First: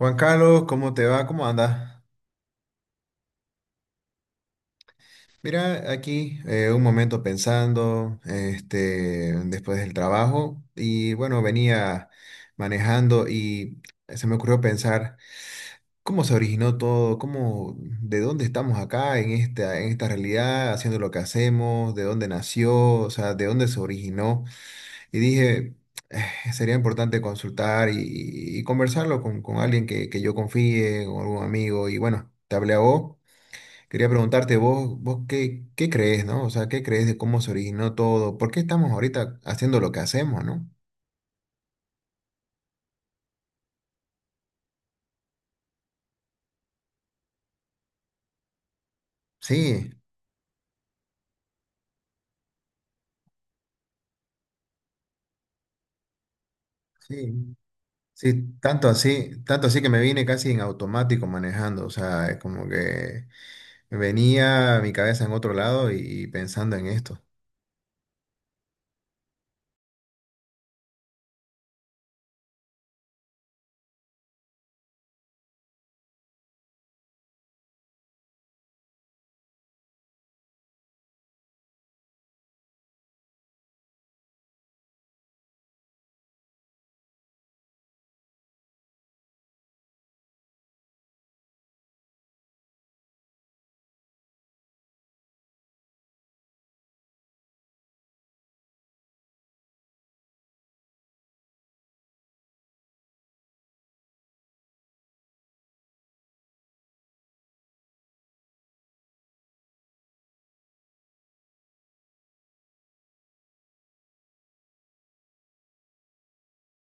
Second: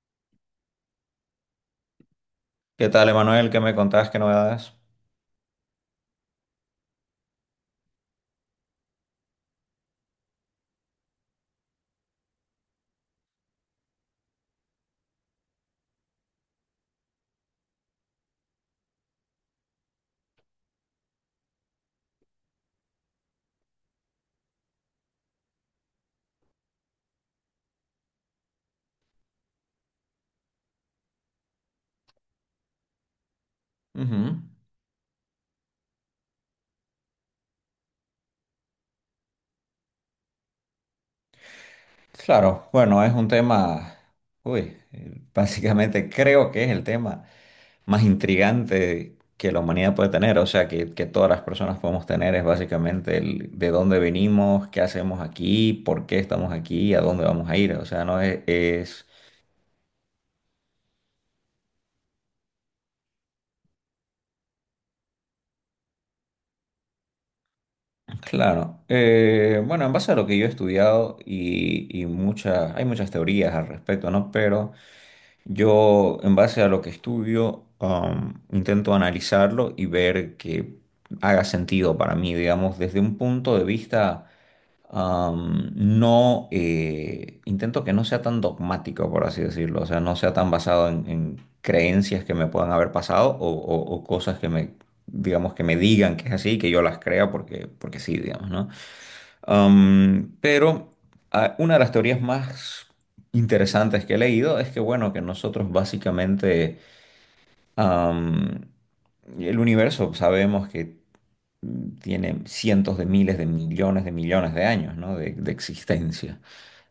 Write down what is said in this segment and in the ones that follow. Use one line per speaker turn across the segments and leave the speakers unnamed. Juan Carlos, ¿cómo te va? ¿Cómo andas?
¿Qué tal, Emanuel? ¿Qué me contabas? ¿Qué novedades?
Mira, aquí un momento pensando, este, después del trabajo, y bueno, venía manejando y se me ocurrió pensar cómo se originó todo, cómo, de dónde estamos acá en esta realidad, haciendo lo que hacemos, de dónde nació, o sea, de dónde se originó. Y dije, sería importante consultar y conversarlo con alguien que yo confíe, con algún amigo, y bueno, te hablé a vos. Quería
Ujú.
preguntarte vos, vos qué crees, ¿no? O sea, ¿qué crees de cómo se originó todo? ¿Por qué estamos ahorita haciendo lo que hacemos, ¿no?
Claro, bueno, es un tema, básicamente creo que es el tema más intrigante que la
Sí,
humanidad puede tener, o sea, que todas las personas podemos tener es básicamente el de dónde venimos, qué hacemos aquí, por qué estamos aquí, a dónde vamos
sí,
a ir, o sea, no es,
sí, tanto así que me vine casi en automático manejando, o sea, es como que venía mi cabeza en otro lado y pensando en esto.
claro. Bueno, en base a lo que yo he estudiado y muchas, hay muchas teorías al respecto, ¿no? Pero... Yo, en base a lo que estudio, intento analizarlo y ver que haga sentido para mí, digamos, desde un punto de vista no, intento que no sea tan dogmático, por así decirlo, o sea, no sea tan basado en creencias que me puedan haber pasado o cosas que me, digamos, que me digan que es así, que yo las crea porque sí, digamos, ¿no? Pero una de las teorías más interesantes que he leído es que, bueno, que nosotros básicamente, am, el universo sabemos que tiene cientos de miles de millones de millones de años, ¿no? De existencia.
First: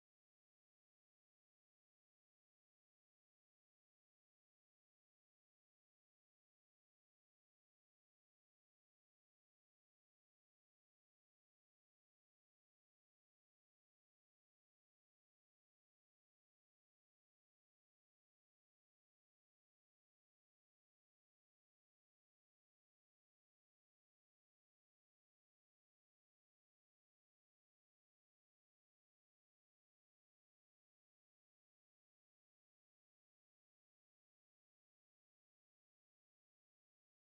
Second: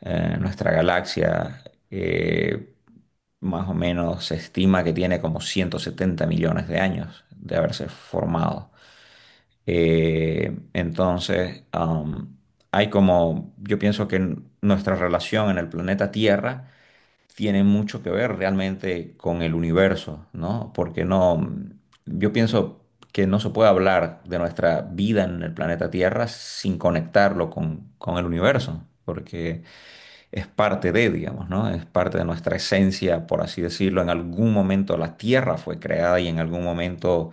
Nuestra galaxia eh, más o menos se estima que tiene como 170 millones de años de haberse formado. Entonces, hay como, yo pienso que nuestra relación en el planeta Tierra tiene mucho que ver realmente con el universo, ¿no? Porque no, yo pienso que no se puede hablar de nuestra vida en el planeta Tierra sin conectarlo con el universo, porque es parte de, digamos, ¿no? Es parte de nuestra esencia, por así decirlo. En algún momento la Tierra fue creada y en algún momento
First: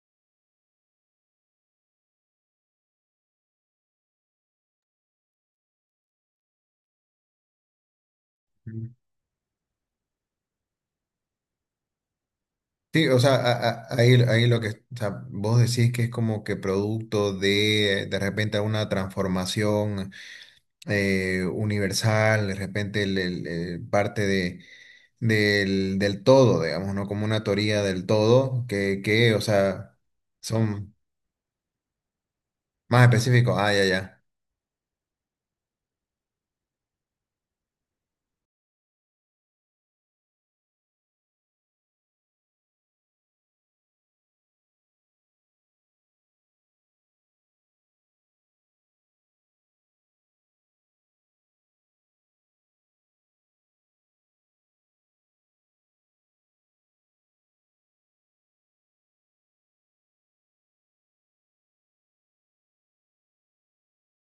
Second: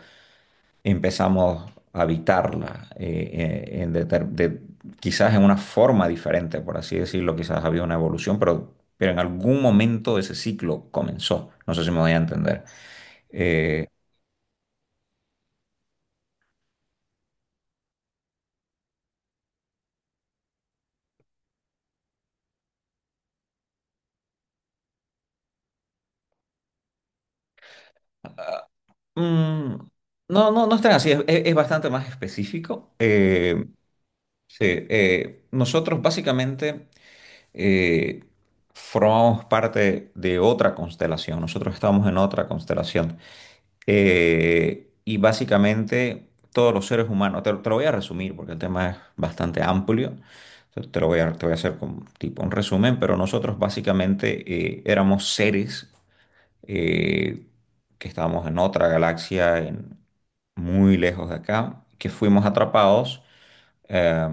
empezamos a habitarla, quizás en una forma diferente, por así decirlo, quizás había una evolución,
Mm.
pero en algún momento ese ciclo comenzó. No sé si me voy a entender.
Sí, o sea, a-
Eh,
a- ahí, ahí lo que, o sea, vos decís que es como que producto de repente alguna transformación. Universal, de repente el parte de, del todo, digamos, ¿no? Como una teoría del todo, que, o
Mm,
sea,
no, no, no es tan
son
así, es bastante más específico.
más específicos, ah, ya, ya,
Sí, nosotros básicamente eh, formamos parte de otra constelación, nosotros estamos en otra constelación. Y básicamente todos los seres humanos, te lo voy a resumir porque el tema es bastante amplio, entonces te lo voy a, te voy a hacer como tipo un resumen, pero nosotros básicamente éramos seres eh, que estábamos en otra galaxia, muy lejos de acá, que fuimos atrapados eh,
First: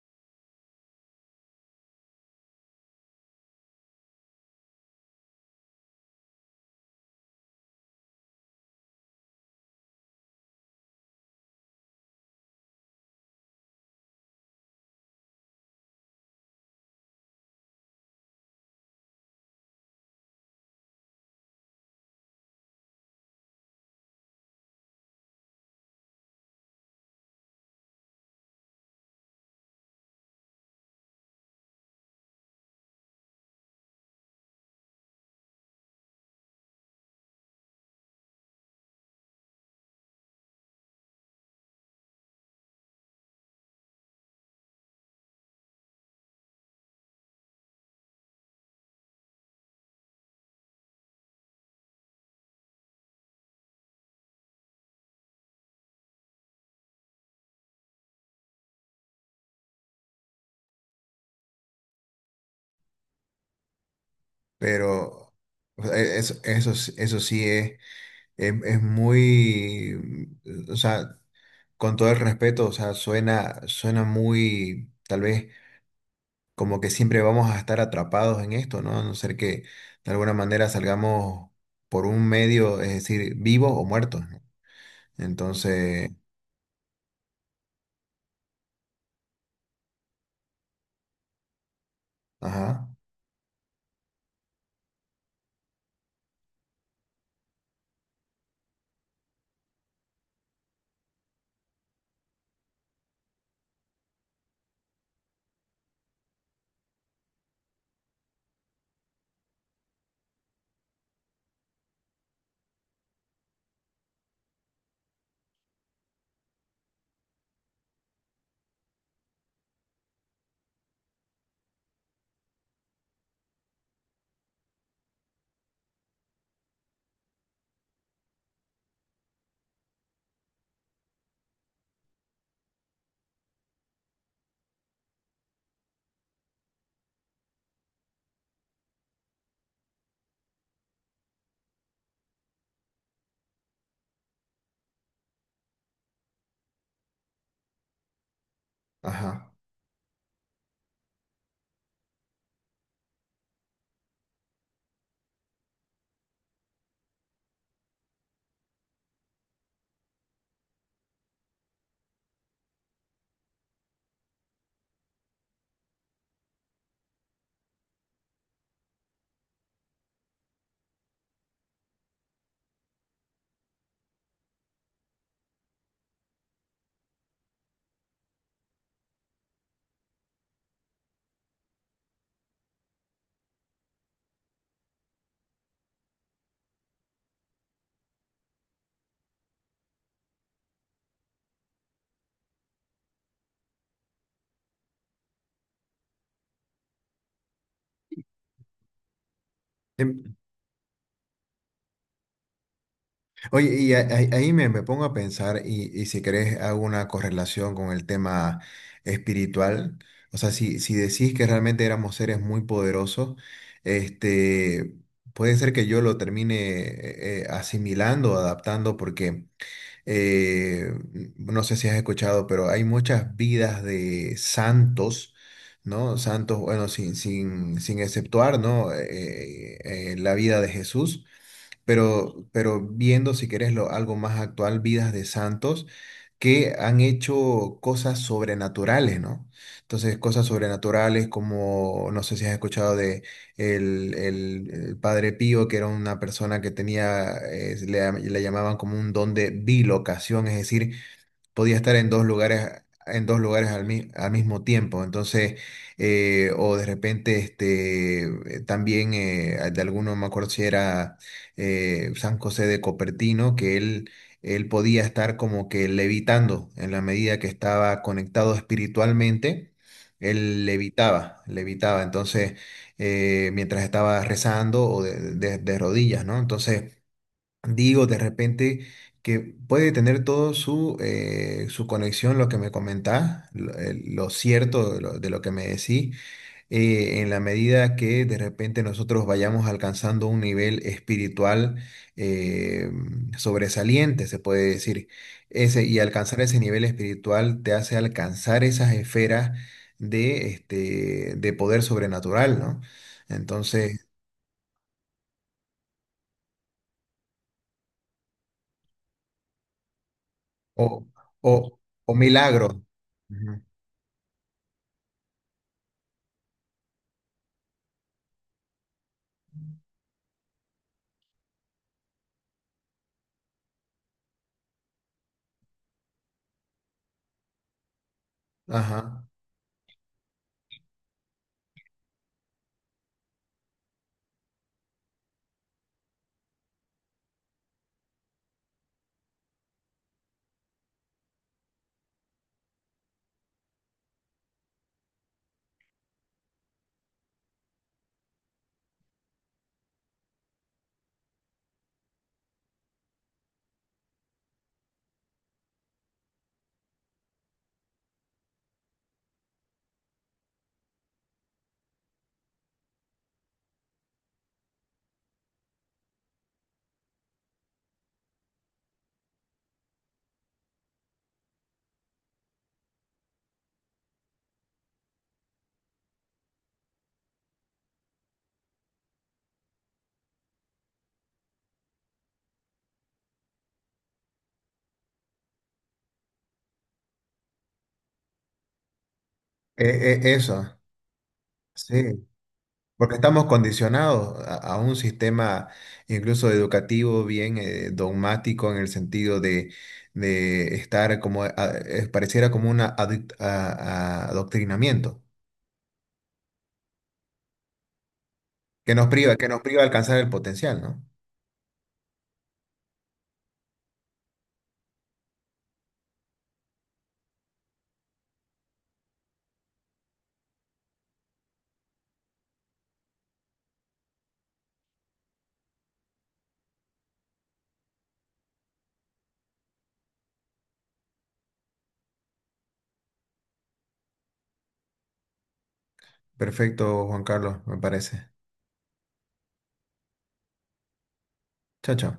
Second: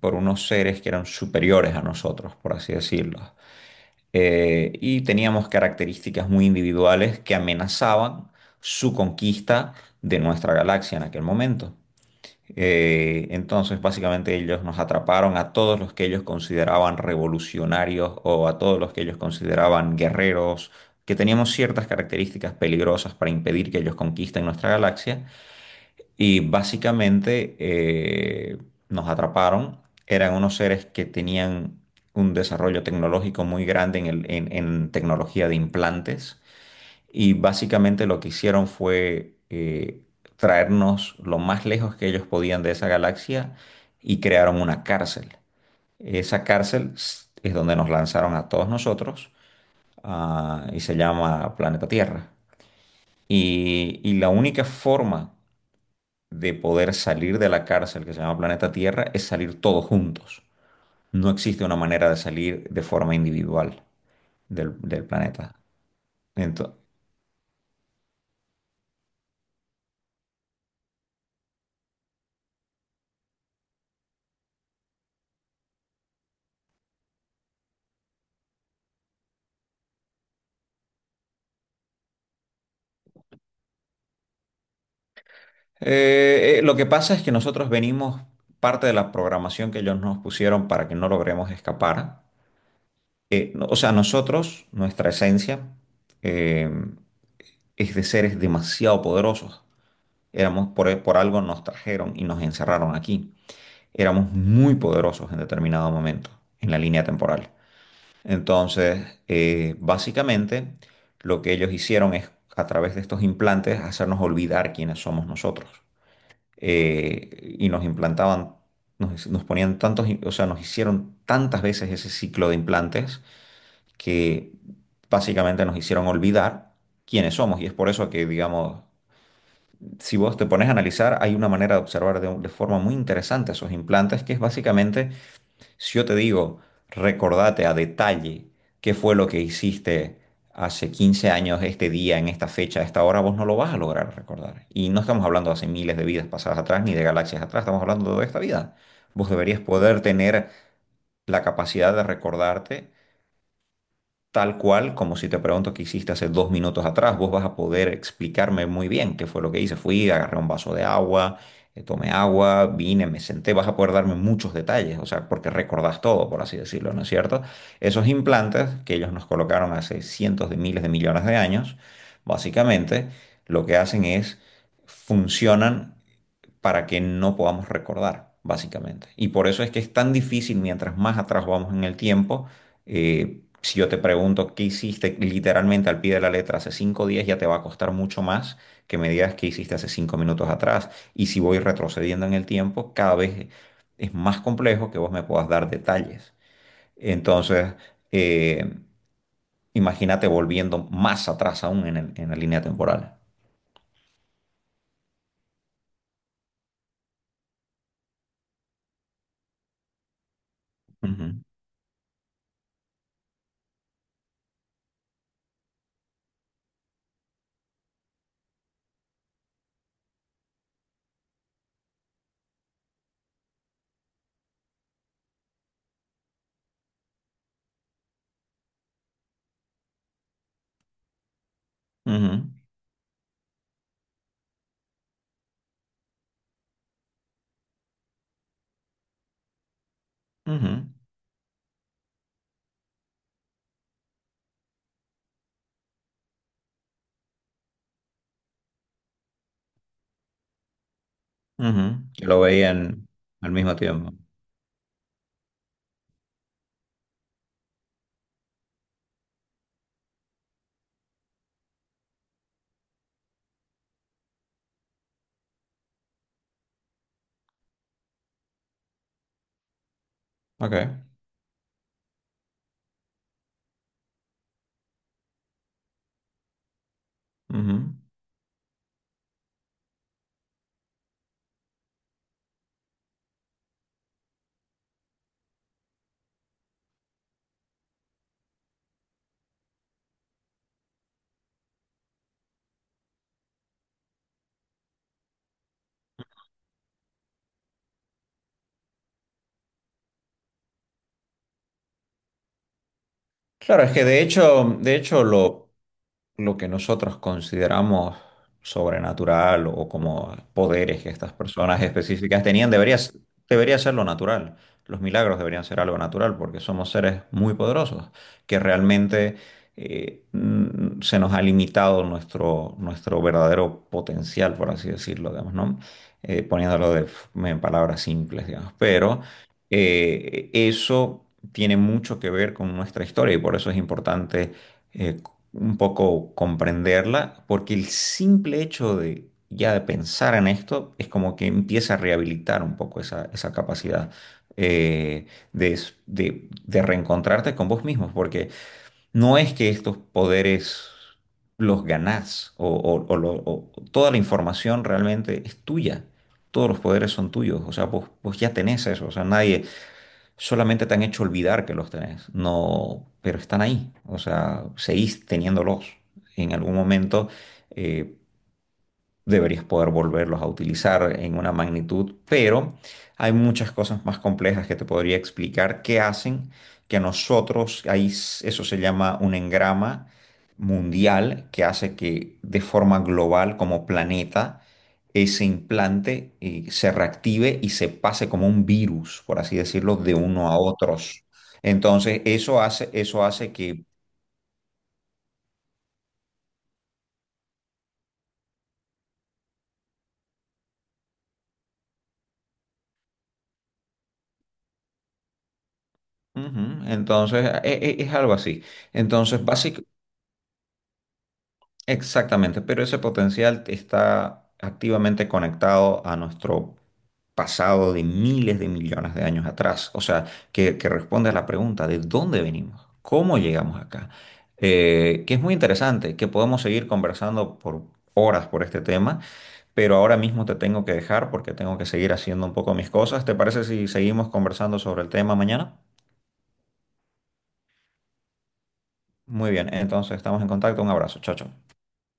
por unos seres que eran superiores a nosotros, por así decirlo, y teníamos características muy individuales que amenazaban su conquista de nuestra galaxia en aquel momento. Entonces, básicamente ellos nos atraparon a todos los que ellos consideraban revolucionarios o a todos los que ellos consideraban guerreros, que teníamos ciertas características peligrosas para impedir que ellos conquisten nuestra galaxia. Y básicamente nos atraparon. Eran unos seres que tenían un desarrollo tecnológico muy grande en tecnología de implantes. Y básicamente lo que hicieron fue traernos lo más lejos que ellos podían de esa galaxia y crearon una cárcel. Esa cárcel es donde nos lanzaron a todos nosotros, y se llama Planeta Tierra. Y la única forma de poder salir de la cárcel que se llama Planeta Tierra es salir todos juntos. No existe una manera de salir de forma individual del, del
pero
planeta.
o sea, e- eso, eso,
Entonces,
sí- eso sí es muy, o sea, con todo el respeto, o sea, suena, suena muy, tal vez como que siempre vamos a estar atrapados en esto, ¿no? A no ser que de alguna manera salgamos por un medio, es decir, vivos o muertos, ¿no? Entonces,
Lo que pasa es que nosotros venimos, parte de la programación que ellos nos pusieron para que no logremos escapar,
ajá,
o sea, nosotros, nuestra esencia, eh, es de seres demasiado poderosos. Éramos por algo nos trajeron y nos encerraron aquí. Éramos muy poderosos en determinado momento en la línea temporal. Entonces, básicamente, lo que ellos hicieron es, a través de estos implantes, hacernos olvidar quiénes somos nosotros. Y nos implantaban, nos ponían tantos, o sea, nos hicieron tantas veces ese ciclo de implantes que básicamente nos hicieron olvidar quiénes somos. Y es por eso que, digamos, si vos te pones a analizar, hay una manera de observar de forma muy interesante esos implantes, que es básicamente, si yo te digo, recordate a detalle qué fue lo que hiciste hace 15 años, este día, en esta fecha, a esta hora, vos no lo vas a lograr recordar. Y no estamos hablando de hace miles de vidas pasadas atrás, ni de galaxias atrás, estamos hablando de esta vida. Vos
ajá.
deberías poder tener la capacidad de recordarte tal cual, como si te pregunto qué hiciste hace 2 minutos atrás, vos vas a poder explicarme muy bien qué fue lo que hice. Fui, agarré un vaso de agua, tomé agua, vine, me senté, vas a poder darme muchos detalles, o sea, porque recordás todo, por así decirlo, ¿no es cierto? Esos implantes que ellos nos colocaron hace cientos de miles de millones de años, básicamente, lo que hacen es funcionan para que no podamos recordar, básicamente. Y por eso es que es tan difícil, mientras más atrás vamos en el tiempo, si yo te pregunto qué hiciste literalmente al pie de la letra hace 5 días, ya te va a costar mucho más que me digas qué hiciste hace 5 minutos atrás. Y si voy retrocediendo en el tiempo, cada vez es más complejo que vos me puedas dar detalles. Entonces, eh, imagínate
Em,
volviendo más atrás aún en la línea temporal.
Oye, y ahí me, me pongo a pensar y si querés hago una correlación con el tema espiritual. O sea, si, si
Ujú,
decís que realmente éramos seres muy poderosos, este, puede ser que yo lo termine asimilando, adaptando, porque eh, no sé si has escuchado, pero hay muchas vidas de santos, ¿no? Santos, bueno, sin, sin, sin exceptuar, ¿no? La vida de Jesús
ujú,
pero viendo, si querés, lo, algo más actual, vidas de santos que han hecho cosas sobrenaturales, ¿no? Entonces, cosas
ujú.
sobrenaturales como, no sé si has escuchado de el Padre Pío, que era una persona que tenía, le, le llamaban como un don de bilocación, es decir, podía estar
Ujú, que lo veían
en dos
al
lugares
mismo
al, mi-
tiempo.
al mismo tiempo. Entonces, o de repente, este, también de alguno, me acuerdo si era San José de Copertino, que él podía estar como que levitando en la medida que estaba conectado espiritualmente. Él
Ok.
levitaba, levitaba, entonces, mientras estaba rezando o de rodillas, ¿no? Entonces,
Ujú.
digo, de repente que puede tener todo su, su conexión, lo que me comentás, lo cierto de lo que me decís, en la medida que de repente nosotros vayamos alcanzando un nivel espiritual eh, sobresaliente, se puede decir. Ese, y alcanzar ese nivel espiritual te hace alcanzar esas esferas de, este, de poder sobrenatural, ¿no?
Claro, es que
Entonces,
de hecho lo que nosotros consideramos sobrenatural o como poderes
o,
que estas
o,
personas
o
específicas tenían,
milagro.
debería ser lo natural. Los milagros deberían ser algo natural porque somos seres muy poderosos que realmente se nos ha limitado nuestro verdadero potencial, por así decirlo, digamos, ¿no? Poniéndolo en palabras simples, digamos. Pero
Ajá,
eso tiene mucho que ver con nuestra historia y por eso es importante eh, un poco comprenderla, porque el simple hecho de ya de pensar en esto es como que empieza a rehabilitar un poco esa capacidad eh, de reencontrarte con vos mismos, porque no es que estos poderes los ganás toda la información realmente es tuya. Todos los poderes son tuyos, o sea, vos, vos ya tenés eso, o sea, nadie, solamente te han hecho olvidar que los tenés, no, pero están ahí, o sea, seguís teniéndolos. En algún momento, eh, deberías poder volverlos a utilizar en una magnitud, pero hay muchas cosas más complejas que te podría explicar que hacen que nosotros, ahí eso se llama un engrama mundial, que hace que de forma global como planeta ese implante se reactive y se pase como un virus, por así decirlo, de
e- e-
uno a
eso,
otros. Entonces,
sí, porque
eso
estamos
hace que...
condicionados a un sistema incluso educativo bien dogmático en el sentido de estar como, pareciera como un adoctrinamiento,
Ujú. Entonces, es algo así. Entonces,
que nos priva de
básicamente...
alcanzar el potencial, ¿no?
Exactamente, pero ese potencial está activamente conectado a nuestro pasado de miles de millones de años atrás. O sea, que responde a la pregunta de dónde venimos, cómo llegamos acá. Que es muy interesante, que podemos seguir conversando por horas por este tema, pero ahora mismo te tengo que dejar porque tengo que seguir haciendo un poco mis cosas. ¿Te parece si seguimos conversando sobre el tema mañana?
Perfecto, Juan Carlos, me parece.
Muy bien, entonces estamos en contacto. Un abrazo, chao, chao.
Chao, chao.